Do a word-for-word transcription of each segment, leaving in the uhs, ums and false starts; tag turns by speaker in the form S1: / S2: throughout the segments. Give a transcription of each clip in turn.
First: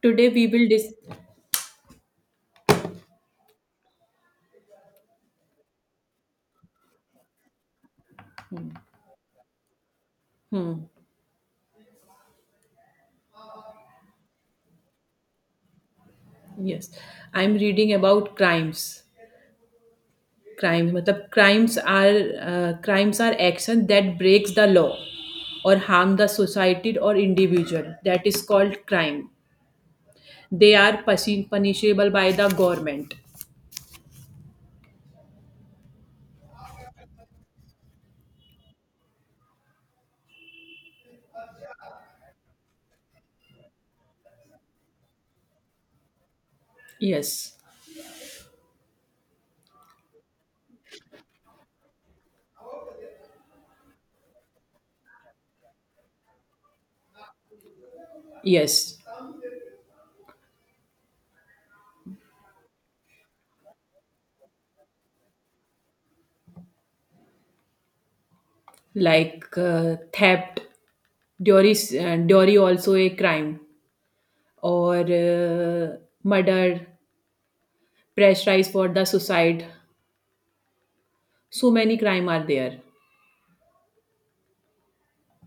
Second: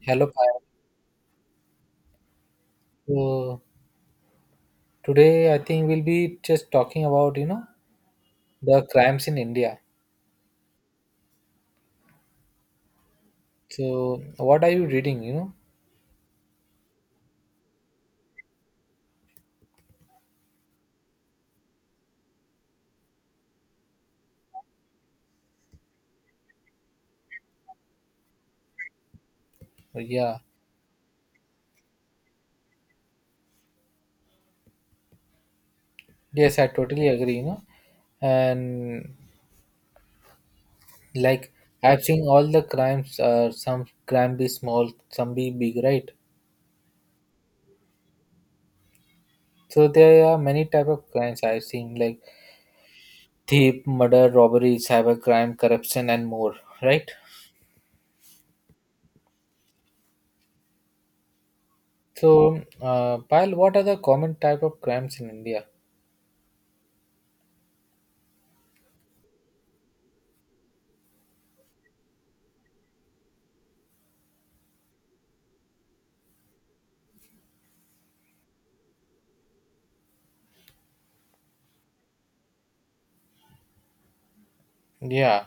S1: Hello,
S2: Today we
S1: Payal.
S2: will dis.
S1: So today I think we'll be just talking about, you know, the crimes in India.
S2: Hmm.
S1: So what are you reading, you know?
S2: Yes, I'm reading about crimes. Crimes, मतलब crimes are uh, crimes are action that breaks the law or harm the society or individual. That is called crime.
S1: Yeah.
S2: They are punish- punishable by the government.
S1: Yes, I totally agree, you know. And like I've seen all the crimes, uh, some crime be small, some be big, right?
S2: Yes,
S1: So there are many type of crimes I've seen, like thief, murder, robbery, cyber crime, corruption, and more, right?
S2: yes,
S1: So, uh, Payal, what are the common type of crimes in India?
S2: like uh, theft. Dowry, is- uh, dowry also a crime or uh, murder, pressurize for the suicide. So many crime are there.
S1: Yeah.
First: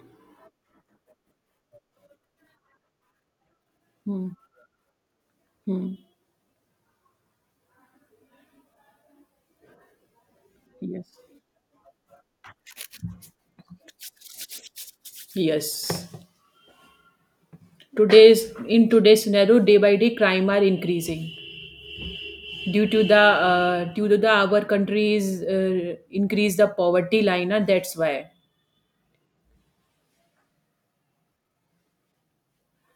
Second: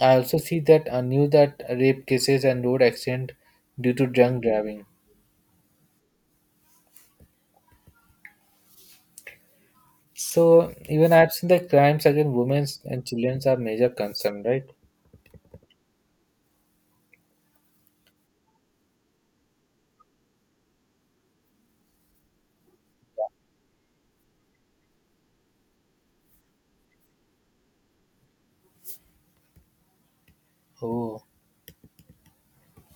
S1: I also see that I knew that rape cases and road accident due to
S2: Hmm.
S1: drunk driving.
S2: Hmm.
S1: So even
S2: Yes.
S1: I've seen that crimes against women and children are major concern, right?
S2: Yes. Today's in today's scenario, day by day, crime are increasing due to the uh, due to the our countries uh, increase the poverty line. Uh, that's why
S1: Oh,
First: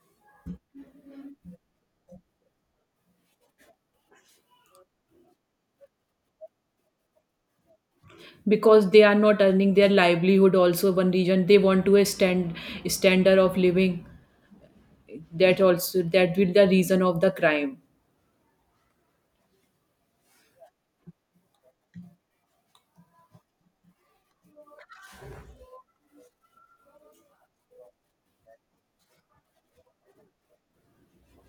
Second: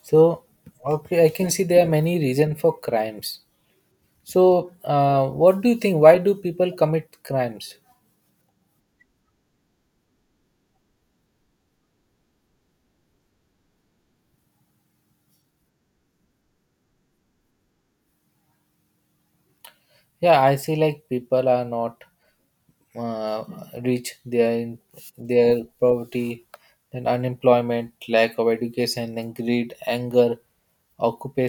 S1: so okay, I can see there are many reasons for crimes. So, uh, what do you think? Why do people commit crimes?
S2: because they are not earning their livelihood. Also, one reason they want to a stand standard of living. That also that will the reason of the crime.
S1: Yeah, I see like people are not uh, reach their their poverty, then unemployment, lack of education, then greed, anger,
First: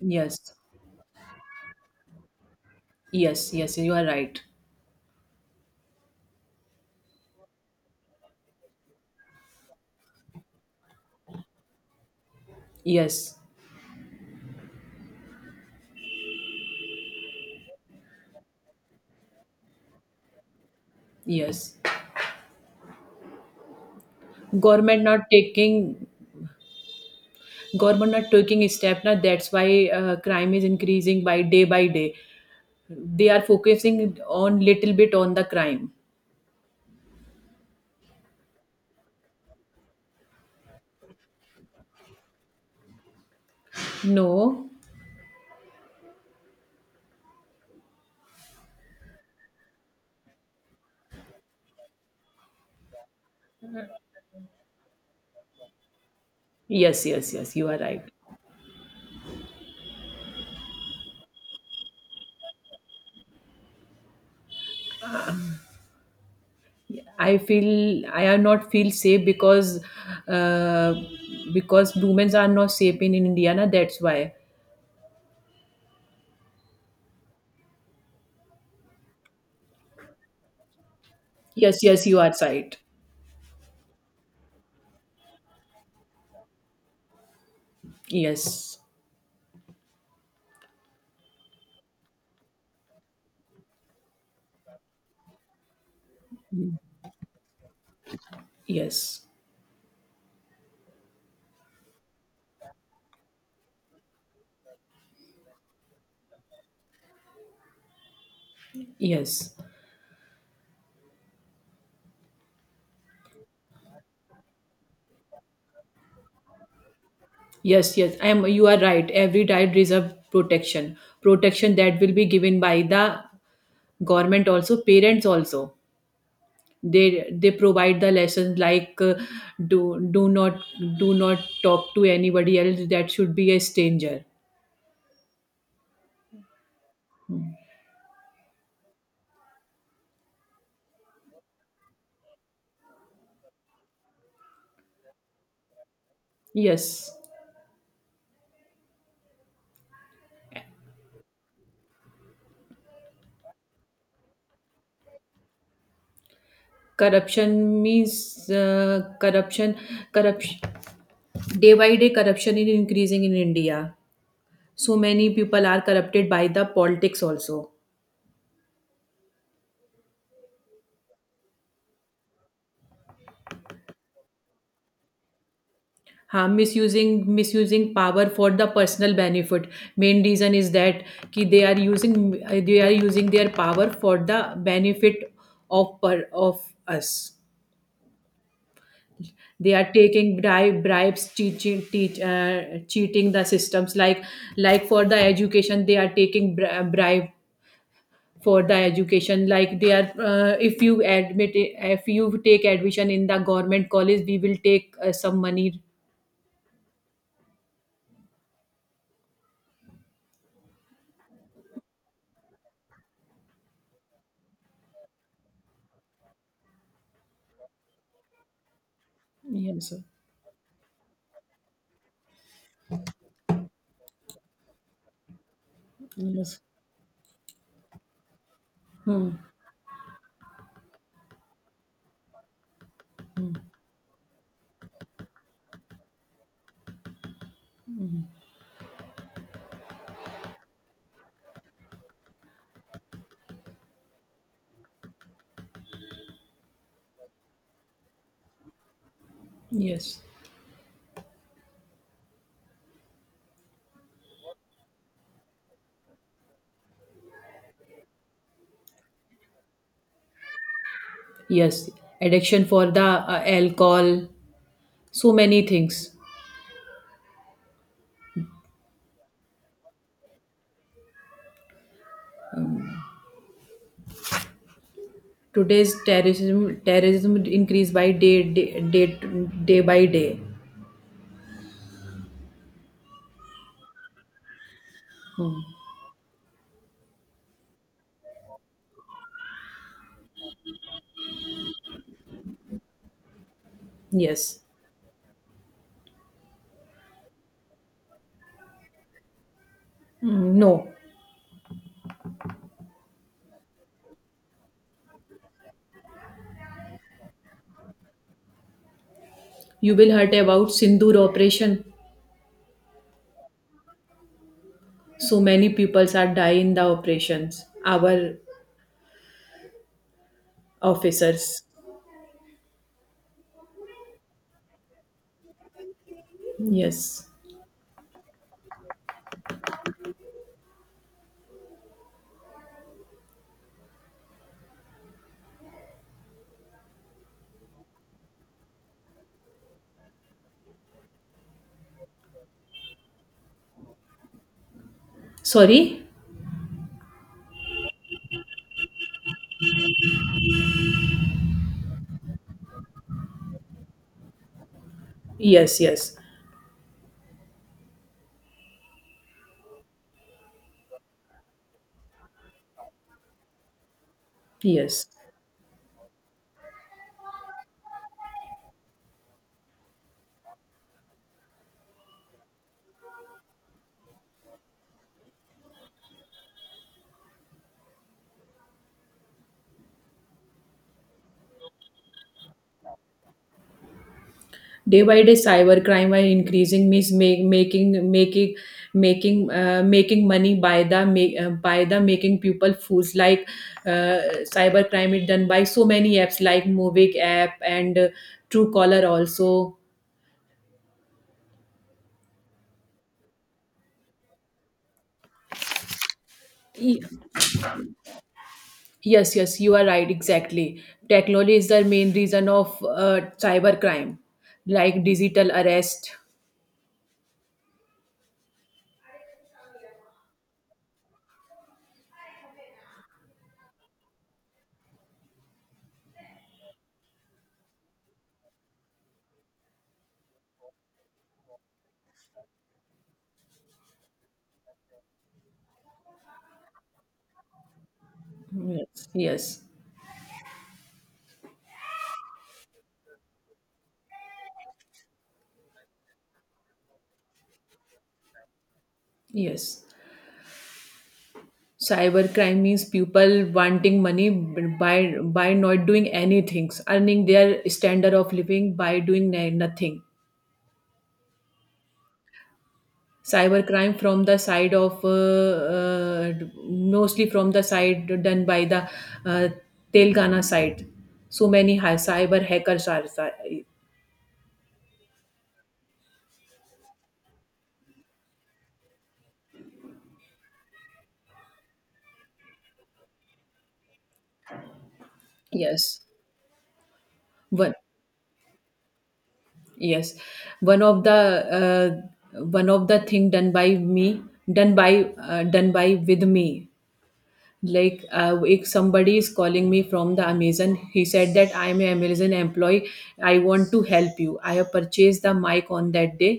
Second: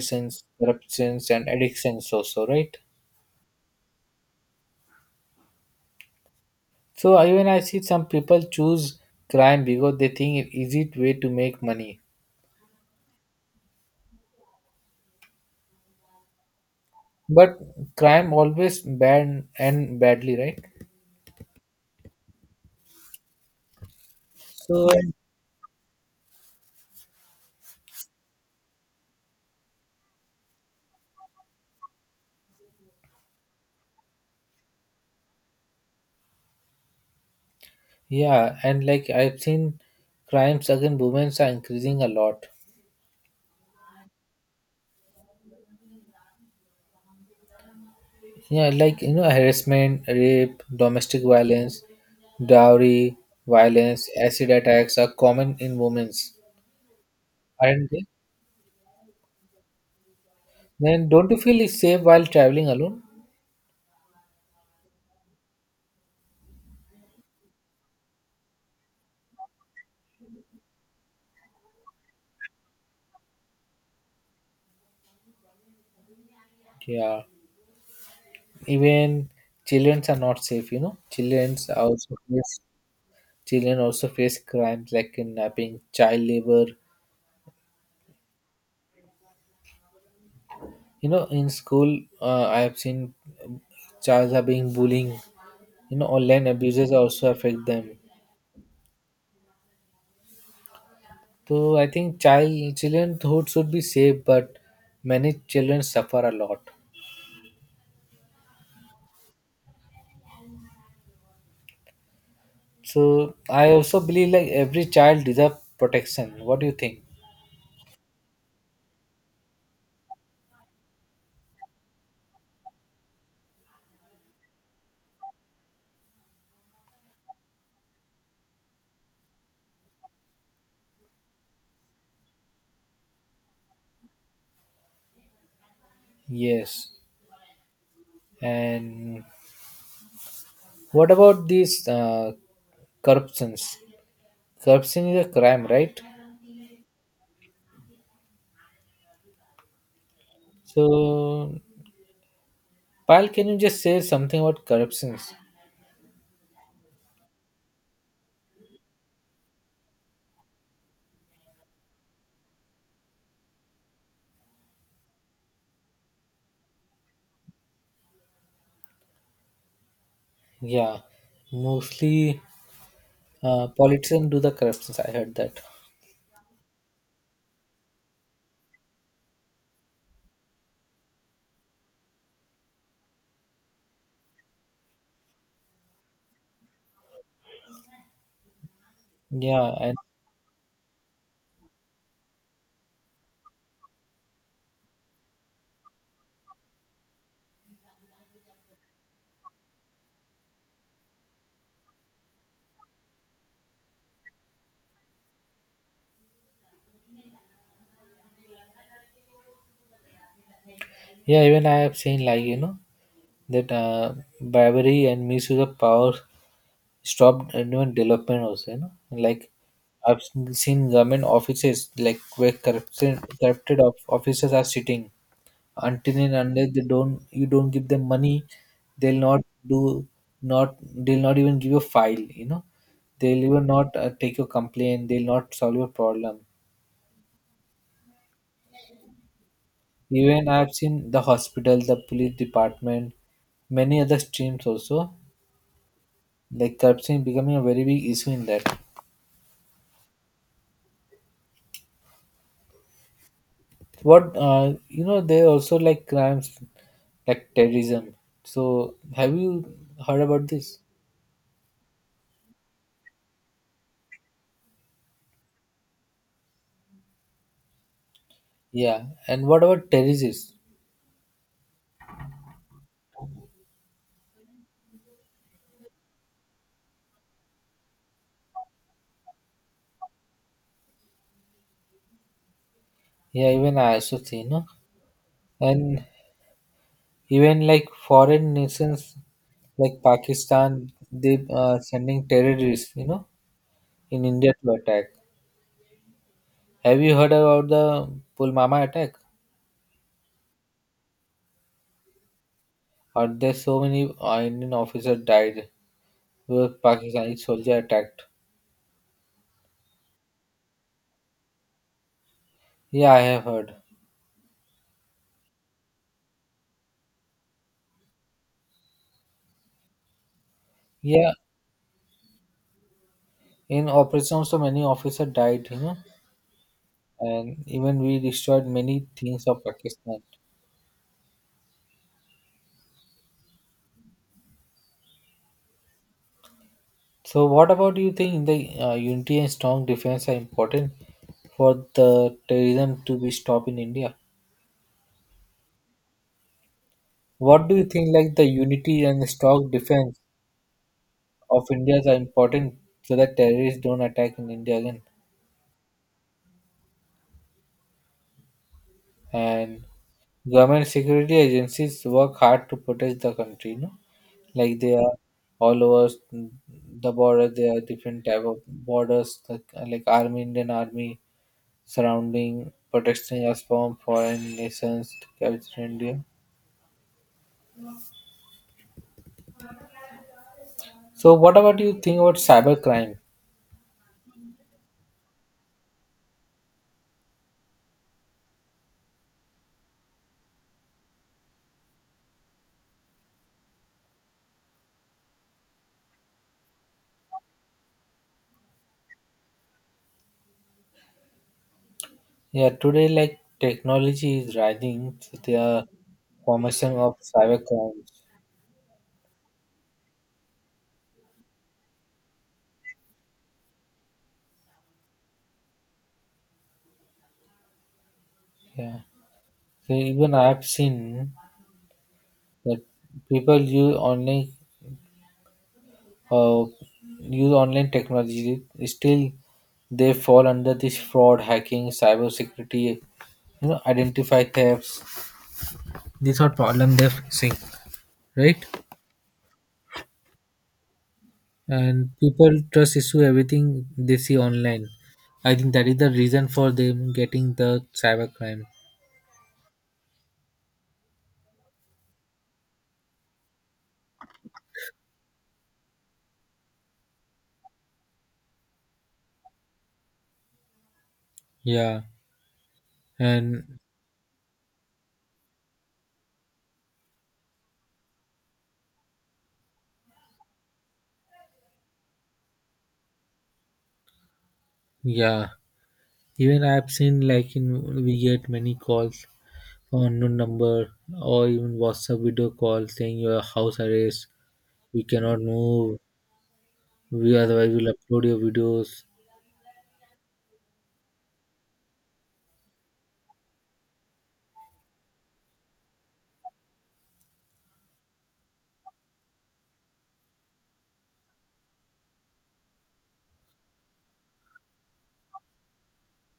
S2: Yes.
S1: corruptions, and addictions also, right?
S2: Yes. Yes. You are right.
S1: So even I see some people choose crime because they think it easy way to make money.
S2: Yes.
S1: But crime always bad and badly, right?
S2: Yes.
S1: So
S2: Government not taking Government not taking a step now, that's why uh, crime is increasing by day by day. They are focusing on little bit on the crime.
S1: yeah, and like I've seen crimes against women are increasing a lot.
S2: No.
S1: Yeah, like you know, harassment, rape, domestic violence, dowry violence, acid attacks are common in women's,
S2: Yes, yes, yes, you are
S1: aren't they?
S2: right.
S1: Then don't you feel it's safe while traveling alone?
S2: I feel I am not feel safe because uh, because women are not safe in Indiana, that's why.
S1: Yeah, even children are not safe. You know, children
S2: Yes, yes,
S1: also
S2: you are
S1: face
S2: right.
S1: children also face crimes like kidnapping, child labor.
S2: Yes,
S1: You know, in school, uh, I have seen um, childs are being bullying. You know, online abuses also affect them.
S2: yes.
S1: So I think child childhood should be safe, but many children suffer a lot.
S2: Yes,
S1: So I also believe like every child deserves protection. What do you think?
S2: yes, yes. I am. You are right. Every diet deserve protection. Protection that will be given by the government, also parents also. They they provide the lessons, like uh, do do not do not talk to anybody else that should be a stranger.
S1: Yes. And what about these uh, corruptions? Corruption is a crime, right?
S2: Yes.
S1: So, Pal, can you just say something about corruptions?
S2: Corruption means uh, corruption corruption. Day by day corruption is increasing in India, so many people are corrupted by the politics also.
S1: Yeah, mostly uh, politicians do the corruptions. I heard that.
S2: हाँ, misusing misusing power for the personal benefit. Main reason is that कि they are using, they are using their power for the benefit of per of us.
S1: Yeah,
S2: They are
S1: I
S2: taking bribe, bribes, teaching, teach, uh, cheating the systems. Like like for the education, they are taking bri- bribe for the education. Like they are, uh, if you admit, if you take admission in the government college, we will take uh, some money.
S1: Yeah, even I have seen like you know that uh, bribery and misuse of power stopped even development also. You know, like
S2: Yes, sir.
S1: I've seen seen government offices like where corrupted corrupted of officers are sitting until and
S2: Yes.
S1: unless they don't you don't give them money, they'll
S2: Hmm.
S1: not do not they'll not even give you a file. You know, they'll even not uh, take your complaint. They'll not solve your problem. Even I've seen the hospital, the police department, many other streams also. Like corruption becoming a very big issue in that.
S2: Yes,
S1: What uh, you know, they also like crimes like terrorism. So have you heard about this?
S2: yes, addiction for the uh, alcohol, so many things.
S1: Yeah. And what about terrorists?
S2: Today's terrorism terrorism increase by day day day, day by day.
S1: Yeah, even I also see, you know.
S2: Hmm.
S1: And even like foreign nations like Pakistan, they uh, sending terrorists, you know, in India
S2: Yes.
S1: to attack. Have you heard about the Pulwama attack?
S2: Mm, no.
S1: And there's so many uh, Indian officers died were Pakistani soldier attacked?
S2: You will heard about Sindoor operation.
S1: Yeah, I have heard.
S2: So many peoples are die in the operations. Our
S1: Yeah,
S2: officers.
S1: in operation so many officers died, you know,
S2: Yes.
S1: and even we destroyed many things of Pakistan. So, what about you think the uh, unity and strong defense are important for the terrorism to be stopped in India?
S2: Sorry.
S1: What do you think like the unity and strong defense of India are important so that terrorists don't attack in India again?
S2: Yes. Yes.
S1: And government security agencies work hard to protect the country, you know, like they
S2: Yes.
S1: are all over the border. There are different type of borders, like, like army, indian army surrounding, protecting us from foreign nations captured in india. So what about you think about cybercrime?
S2: Day by day, cyber crime are increasing, means make, making making making uh, making money by the make, uh, by the making people fools. Like uh, cyber crime is done by so many apps like Movic app and uh, Truecaller also.
S1: Yeah, today like technology is rising, so there are formation
S2: Ye-
S1: of cyber crimes.
S2: Yes, yes, you are right. Exactly. Technology is the main reason of uh, cyber crime. Like digital arrest.
S1: Yeah, so even I have seen that people use online uh, use online technology, still they fall under this fraud, hacking, cyber security, you know, identify thefts. These are problem they're facing, right?
S2: Yes, yes,
S1: And people trust issue everything they see online. I think that is the reason for them getting the cyber crime.
S2: yes. Cybercrime means people wanting money by by not doing anything, earning their standard of living by doing na- nothing.
S1: Yeah, and
S2: Cybercrime from the side of uh, uh, mostly from the side done by the uh, Telangana side. So many high cyber hackers are si-.
S1: yeah, even I've seen like in we get many calls, unknown number, or even WhatsApp video call saying your house arrest. We cannot move.
S2: Yes.
S1: We otherwise
S2: One.
S1: will upload your videos.
S2: Yes, one of the uh, one of the thing done by me done by uh, done by with me. Like uh, if somebody is calling me from the Amazon, he said that I am an Amazon employee, I want to help you, I have purchased the mic on that day.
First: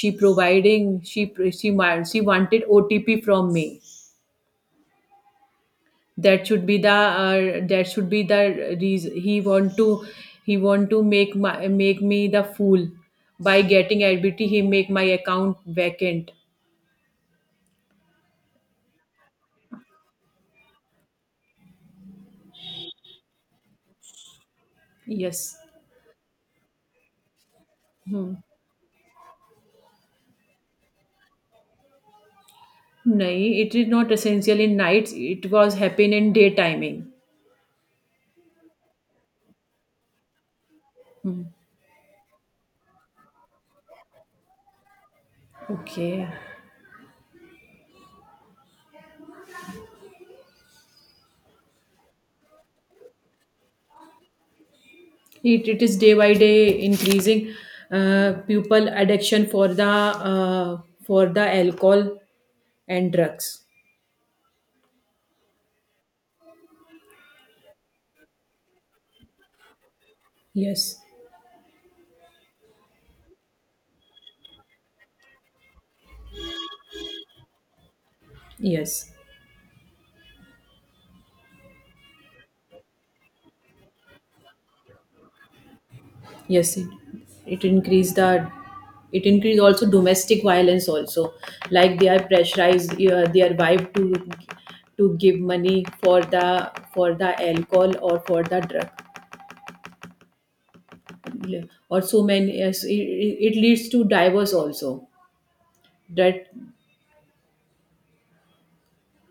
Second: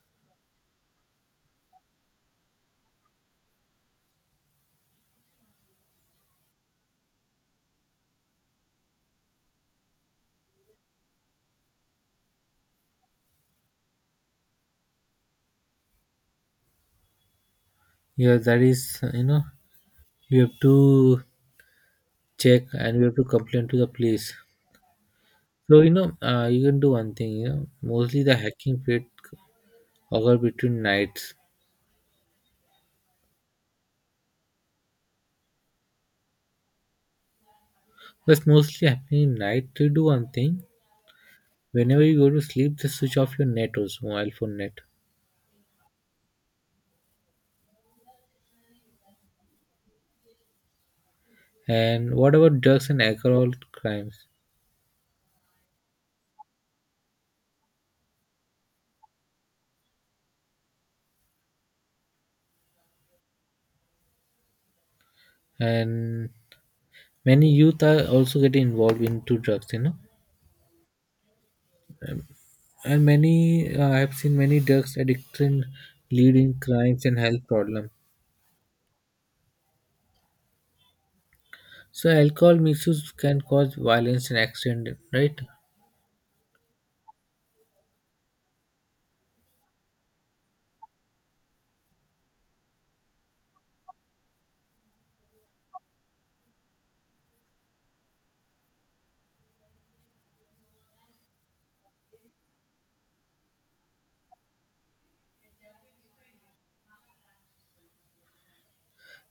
S2: she providing she she wa- she wanted OTP from me. That should be the uh, that should be the reason he want to, he want to make my, make me the fool. By getting ADBT, he make my account vacant.
S1: Yeah, that is, you know, you have to check and you have to complain to the police.
S2: Yes.
S1: So you know, uh, you can do one thing. You know mostly the
S2: Hmm.
S1: hacking period occur between nights.
S2: No, it is not essential in nights, it was happen in day timing.
S1: That's mostly happening in night. To do one thing,
S2: Hmm.
S1: whenever you go to sleep, just switch off your net also mobile phone net.
S2: Okay.
S1: And what about drugs and alcohol crimes?
S2: It, it is day by day increasing. Uh, people addiction for the uh, for the alcohol and drugs.
S1: And many youth are also getting involved into drugs, you know,
S2: Yes.
S1: and many uh, I have seen many drugs addiction leading crimes and health problems.
S2: Yes.
S1: So alcohol misuse can cause violence and accident, right?
S2: Yes. It, it increase the, it increase also domestic violence also. Like they are pressurized uh, their wife to to give money for the for the alcohol or for the drug, or so many. Yes, it, it it leads to divorce also. That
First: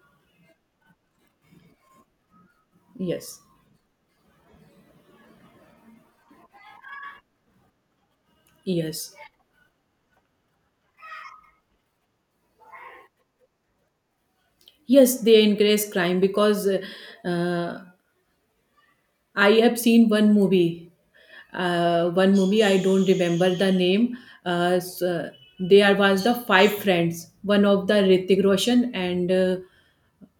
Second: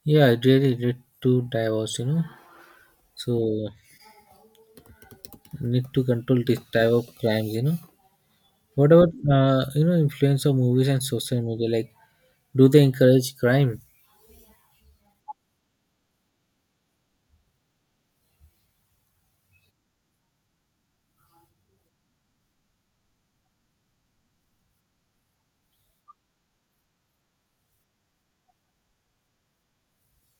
S1: Yeah, it really lead to divorce, you know.
S2: yes.
S1: So need to control this type of crimes, you know. What about
S2: Yes,
S1: uh, you know, influence of movies and social media like, do they encourage crime?
S2: yes, they encourage crime because uh, uh, I have seen one movie. Uh, one movie I don't remember the name. Uh, so there was the five friends. One of the Ritik Roshan and uh,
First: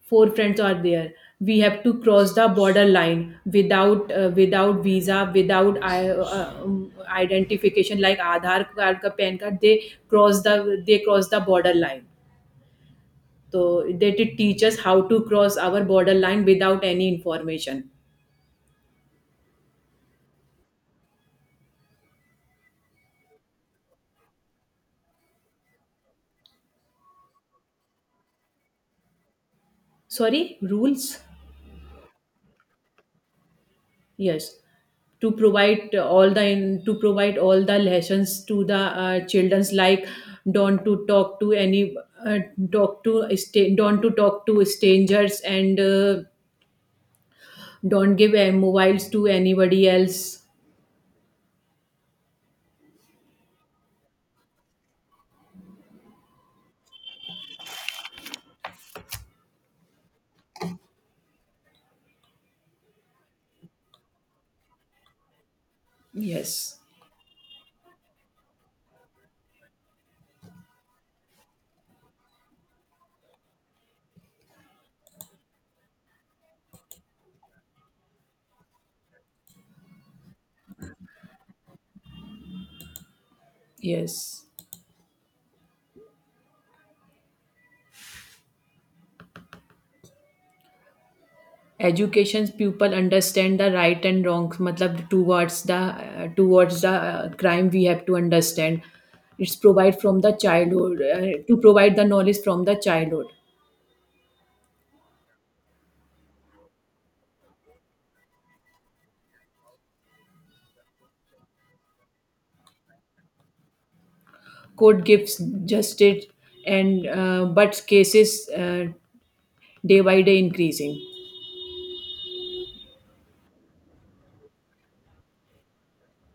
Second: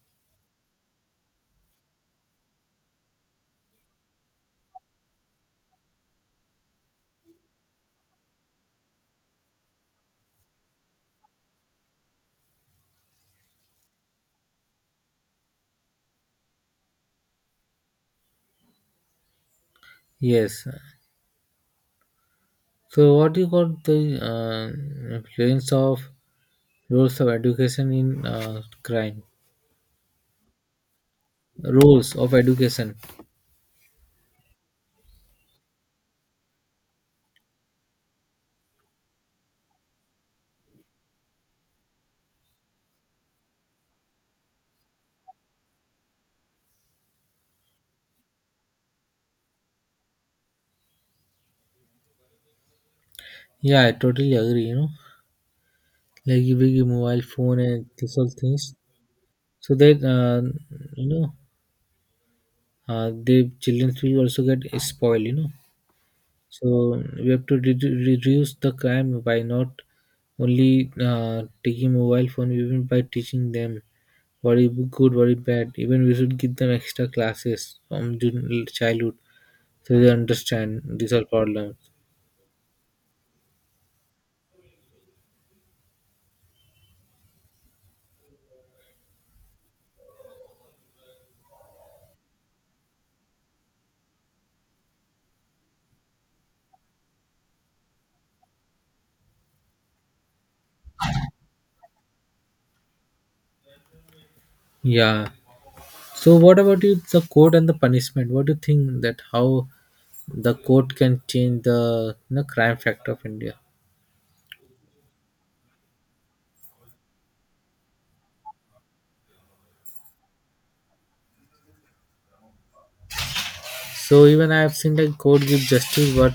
S2: four friends are there. We have to cross the border line without uh, without visa, without I, uh, um, identification like Aadhaar card, ka P A N card. They cross the they cross the border line. So they did teach us how to cross our borderline without any information.
S1: Yes. So, what do you call the uh, influence of roles of education in uh, crime?
S2: Sorry, rules?
S1: Roles of education.
S2: Yes, to provide all the in, to provide all the lessons to the uh, childrens, like don't to talk to any uh, talk to sta- don't to talk to strangers, and uh, don't give uh, mobiles to anybody else.
S1: Yeah, I totally agree. You know, like you big mobile phone and these all things, so that uh, you know, uh, the children will also get spoiled. You know, so
S2: Yes.
S1: we have to redu reduce the crime by not only uh, taking mobile phone, even by teaching them what is good, what is bad. Even we should give them extra classes from jun- childhood so they understand these are problems.
S2: Yes. Education's people understand the right and wrong, matlab towards the uh, towards the uh, crime we have to understand. It's provide from the childhood, uh, to provide the knowledge from the childhood.
S1: Yeah. So what about you? The code and the punishment. What do you think that how the code can change the, you know, crime factor of India?
S2: Court gives justice, and uh, but cases uh, day by day increasing.
S1: So even I have seen like code give justice, what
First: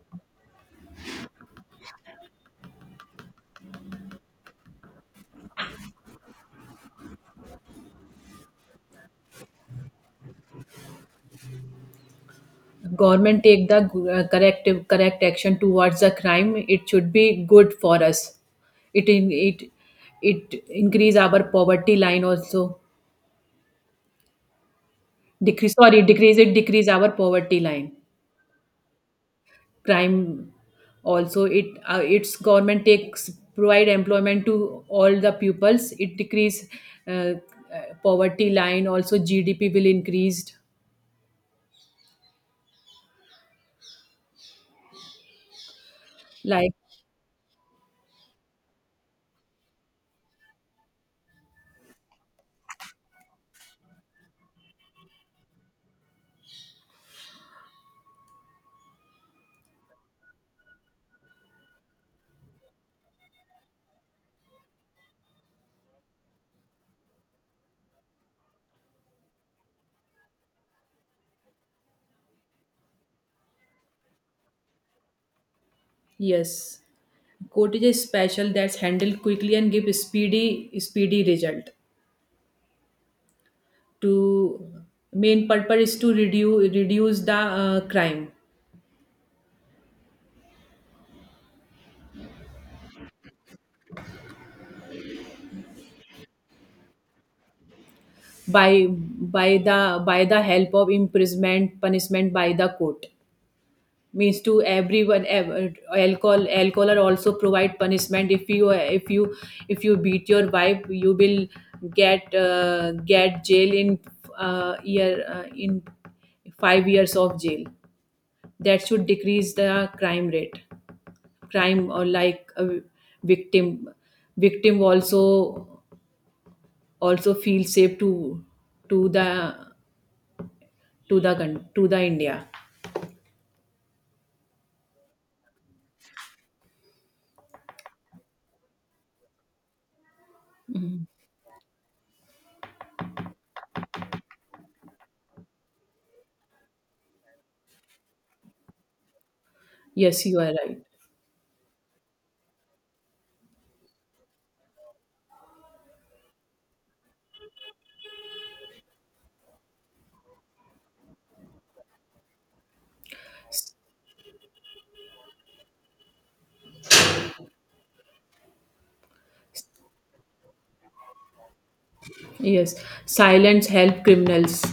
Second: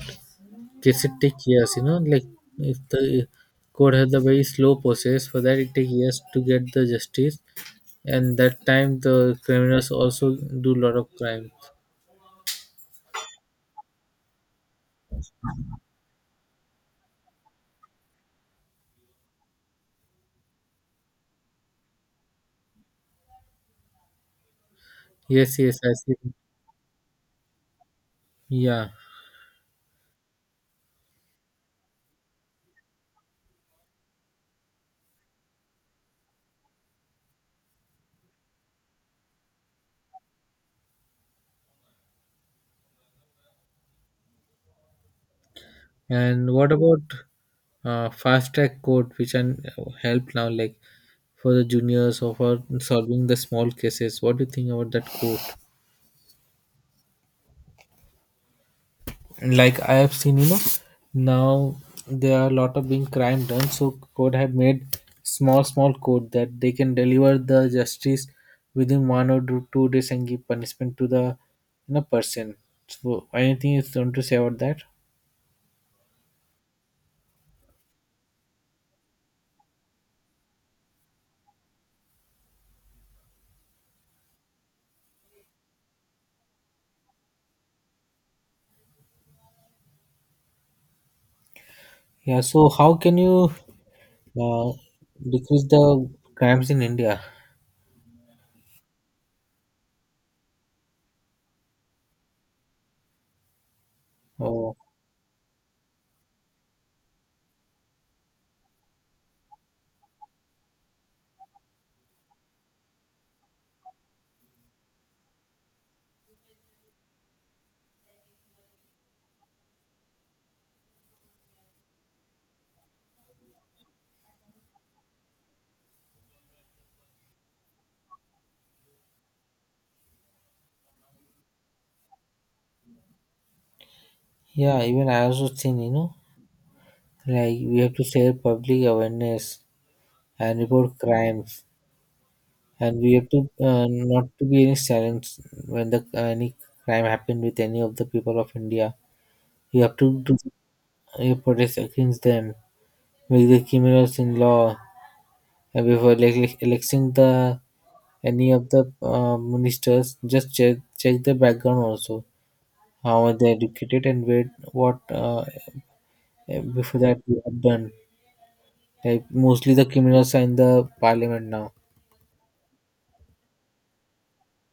S1: case it take years, you know, like if the code has a very slow process for that, it takes years to get the justice, and that time the criminals also do lot of crime.
S2: Government take the uh, corrective correct action towards the crime, it should be good for us. It in- it it increase our poverty line also.
S1: Yes,
S2: Decrease,
S1: yes, I
S2: sorry,
S1: see.
S2: decrease it, decrease our poverty line.
S1: Yeah.
S2: Crime also, it uh, its government takes provide employment to all the pupils. It decrease uh, uh, poverty line. Also, G D P will increased.
S1: And what
S2: Like
S1: about uh, fast track code which can help now, like for the juniors or for solving the small cases? What do you think about that code? And like I have seen, you know, now there are a lot of being crime done. So code have made small, small code that they can deliver the justice within one or two two days and give punishment to the, you know, person. So anything is going to say about that?
S2: yes, cottage is a special that's handled quickly and give speedy speedy result. To Main purpose is to reduce reduce the uh, crime
S1: Yeah. So how can you uh, decrease the crimes in India?
S2: by by the by the help of imprisonment punishment by the court. Means to
S1: Oh,
S2: everyone, ev- alcohol, alcohol are also provide punishment. If you if you if you beat your wife, you will get uh, get jail in uh, year uh, in five years of jail. That should decrease the crime rate. Crime or like a victim, victim also, also feel safe to to the, to the coun- to the India.
S1: yeah. Even I also seen, you know, like we have to share public awareness and report
S2: Mhm.
S1: crimes, and we have to uh, not to be any silence when the uh, any crime happened with any of the people of India. You have to
S2: Yes,
S1: do
S2: you are
S1: you protest against them, make the criminals in law, and before, like, like electing the any of the uh, ministers, just check check the background also, how are they
S2: right.
S1: educated and where what uh, before that we have done. Like mostly the criminals are in the parliament now.
S2: Yes, silence help criminals.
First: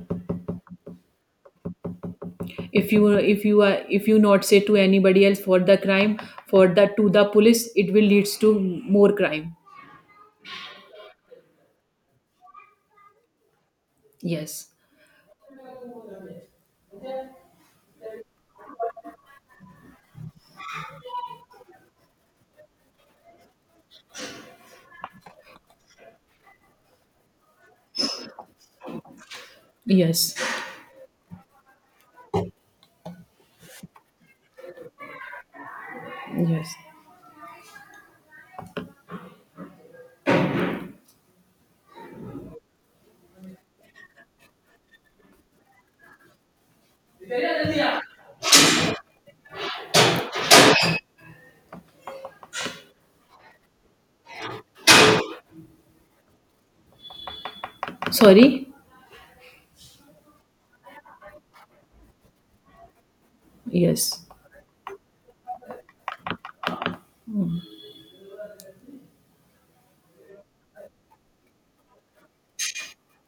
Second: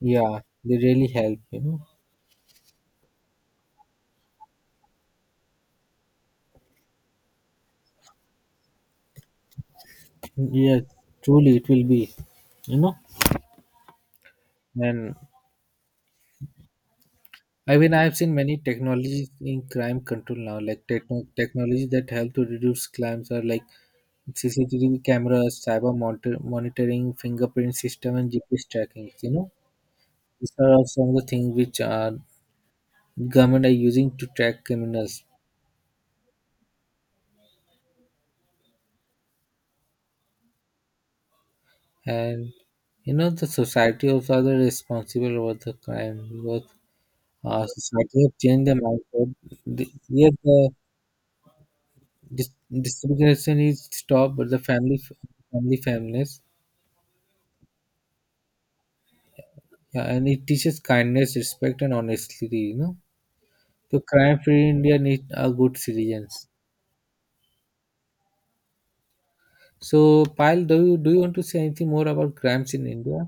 S1: Yeah, they really help, you know.
S2: If you, if you are, if you not say to anybody else for the crime, for the to the police, it will leads to more crime.
S1: Yeah, truly it will be, you know.
S2: Yes,
S1: And I mean, I have seen many technologies in crime control now, like techno technology that help to reduce crimes are like C C T V cameras, cyber monitor- monitoring, fingerprint system, and G P S tracking. You know,
S2: yes,
S1: these are all some of the things which uh, government are using to track criminals,
S2: yes.
S1: and you know the society also are the responsible over the crime because uh, society have changed the mindset. The, yet the Dis- discrimination is stopped, but the family family fairness,
S2: Sorry.
S1: yeah, and it teaches kindness, respect, and honesty. You know, so
S2: Yes.
S1: crime-free India need a good citizens. So, Pyle, do you do you want to say anything more about crimes in India?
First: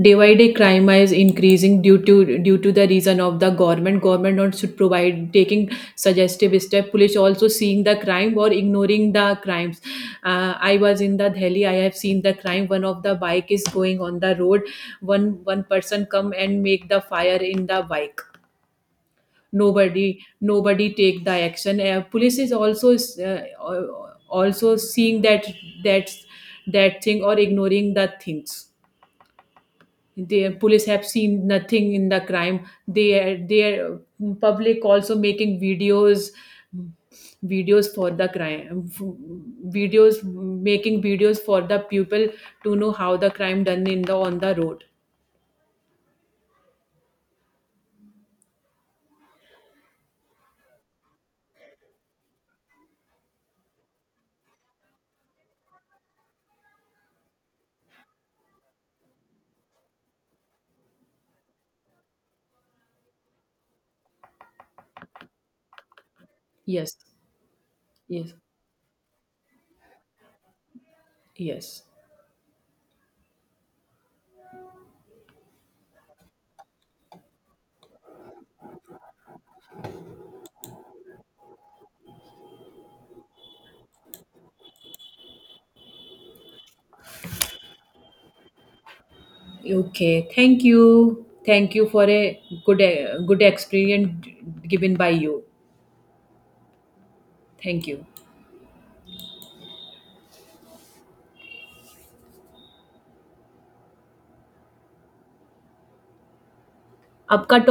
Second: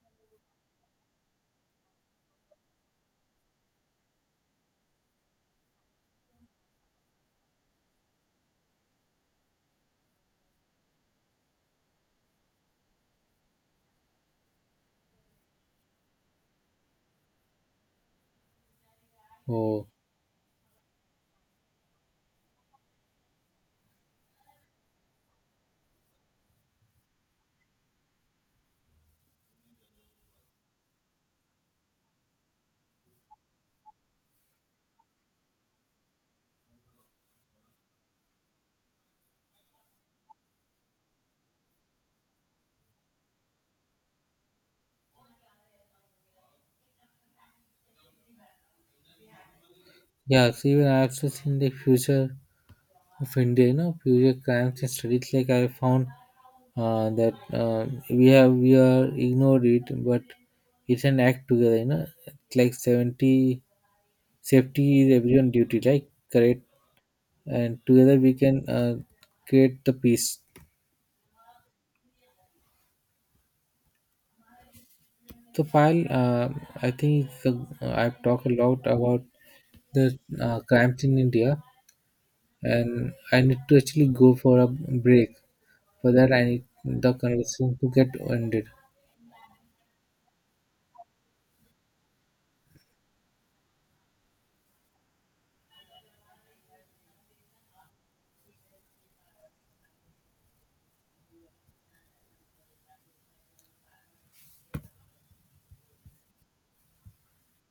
S2: Day by day crime is increasing due to due to the reason of the government. Government not should provide taking suggestive step. Police also seeing the crime or ignoring the crimes. Uh, I was in the Delhi. I have seen the crime. One of the bike is going on the road. One one person come and make the fire in the bike.
S1: Oh,
S2: Nobody nobody take the action. Uh, police is also uh, also seeing that that that thing, or ignoring the things. The police have seen nothing in the crime. They they public also making videos, videos for the crime, videos making videos for the people to know how the crime done in the on the road.
S1: yeah. So even I also seen the future of India. You know, future crimes and studies. Like I found uh, that uh, we have we are ignored it, but it's an act together. You know, like seventy safety is everyone duty like correct,
S2: Yes,
S1: and together we
S2: yes,
S1: can uh, create the peace.
S2: yes.
S1: So file, uh, I think, uh, I've talked a lot about the uh, crimes in india, and I need to actually go for a break. For that I need the conversation to get ended.
S2: Okay, thank you, thank you for a good good experience given by you. Thank you. आपका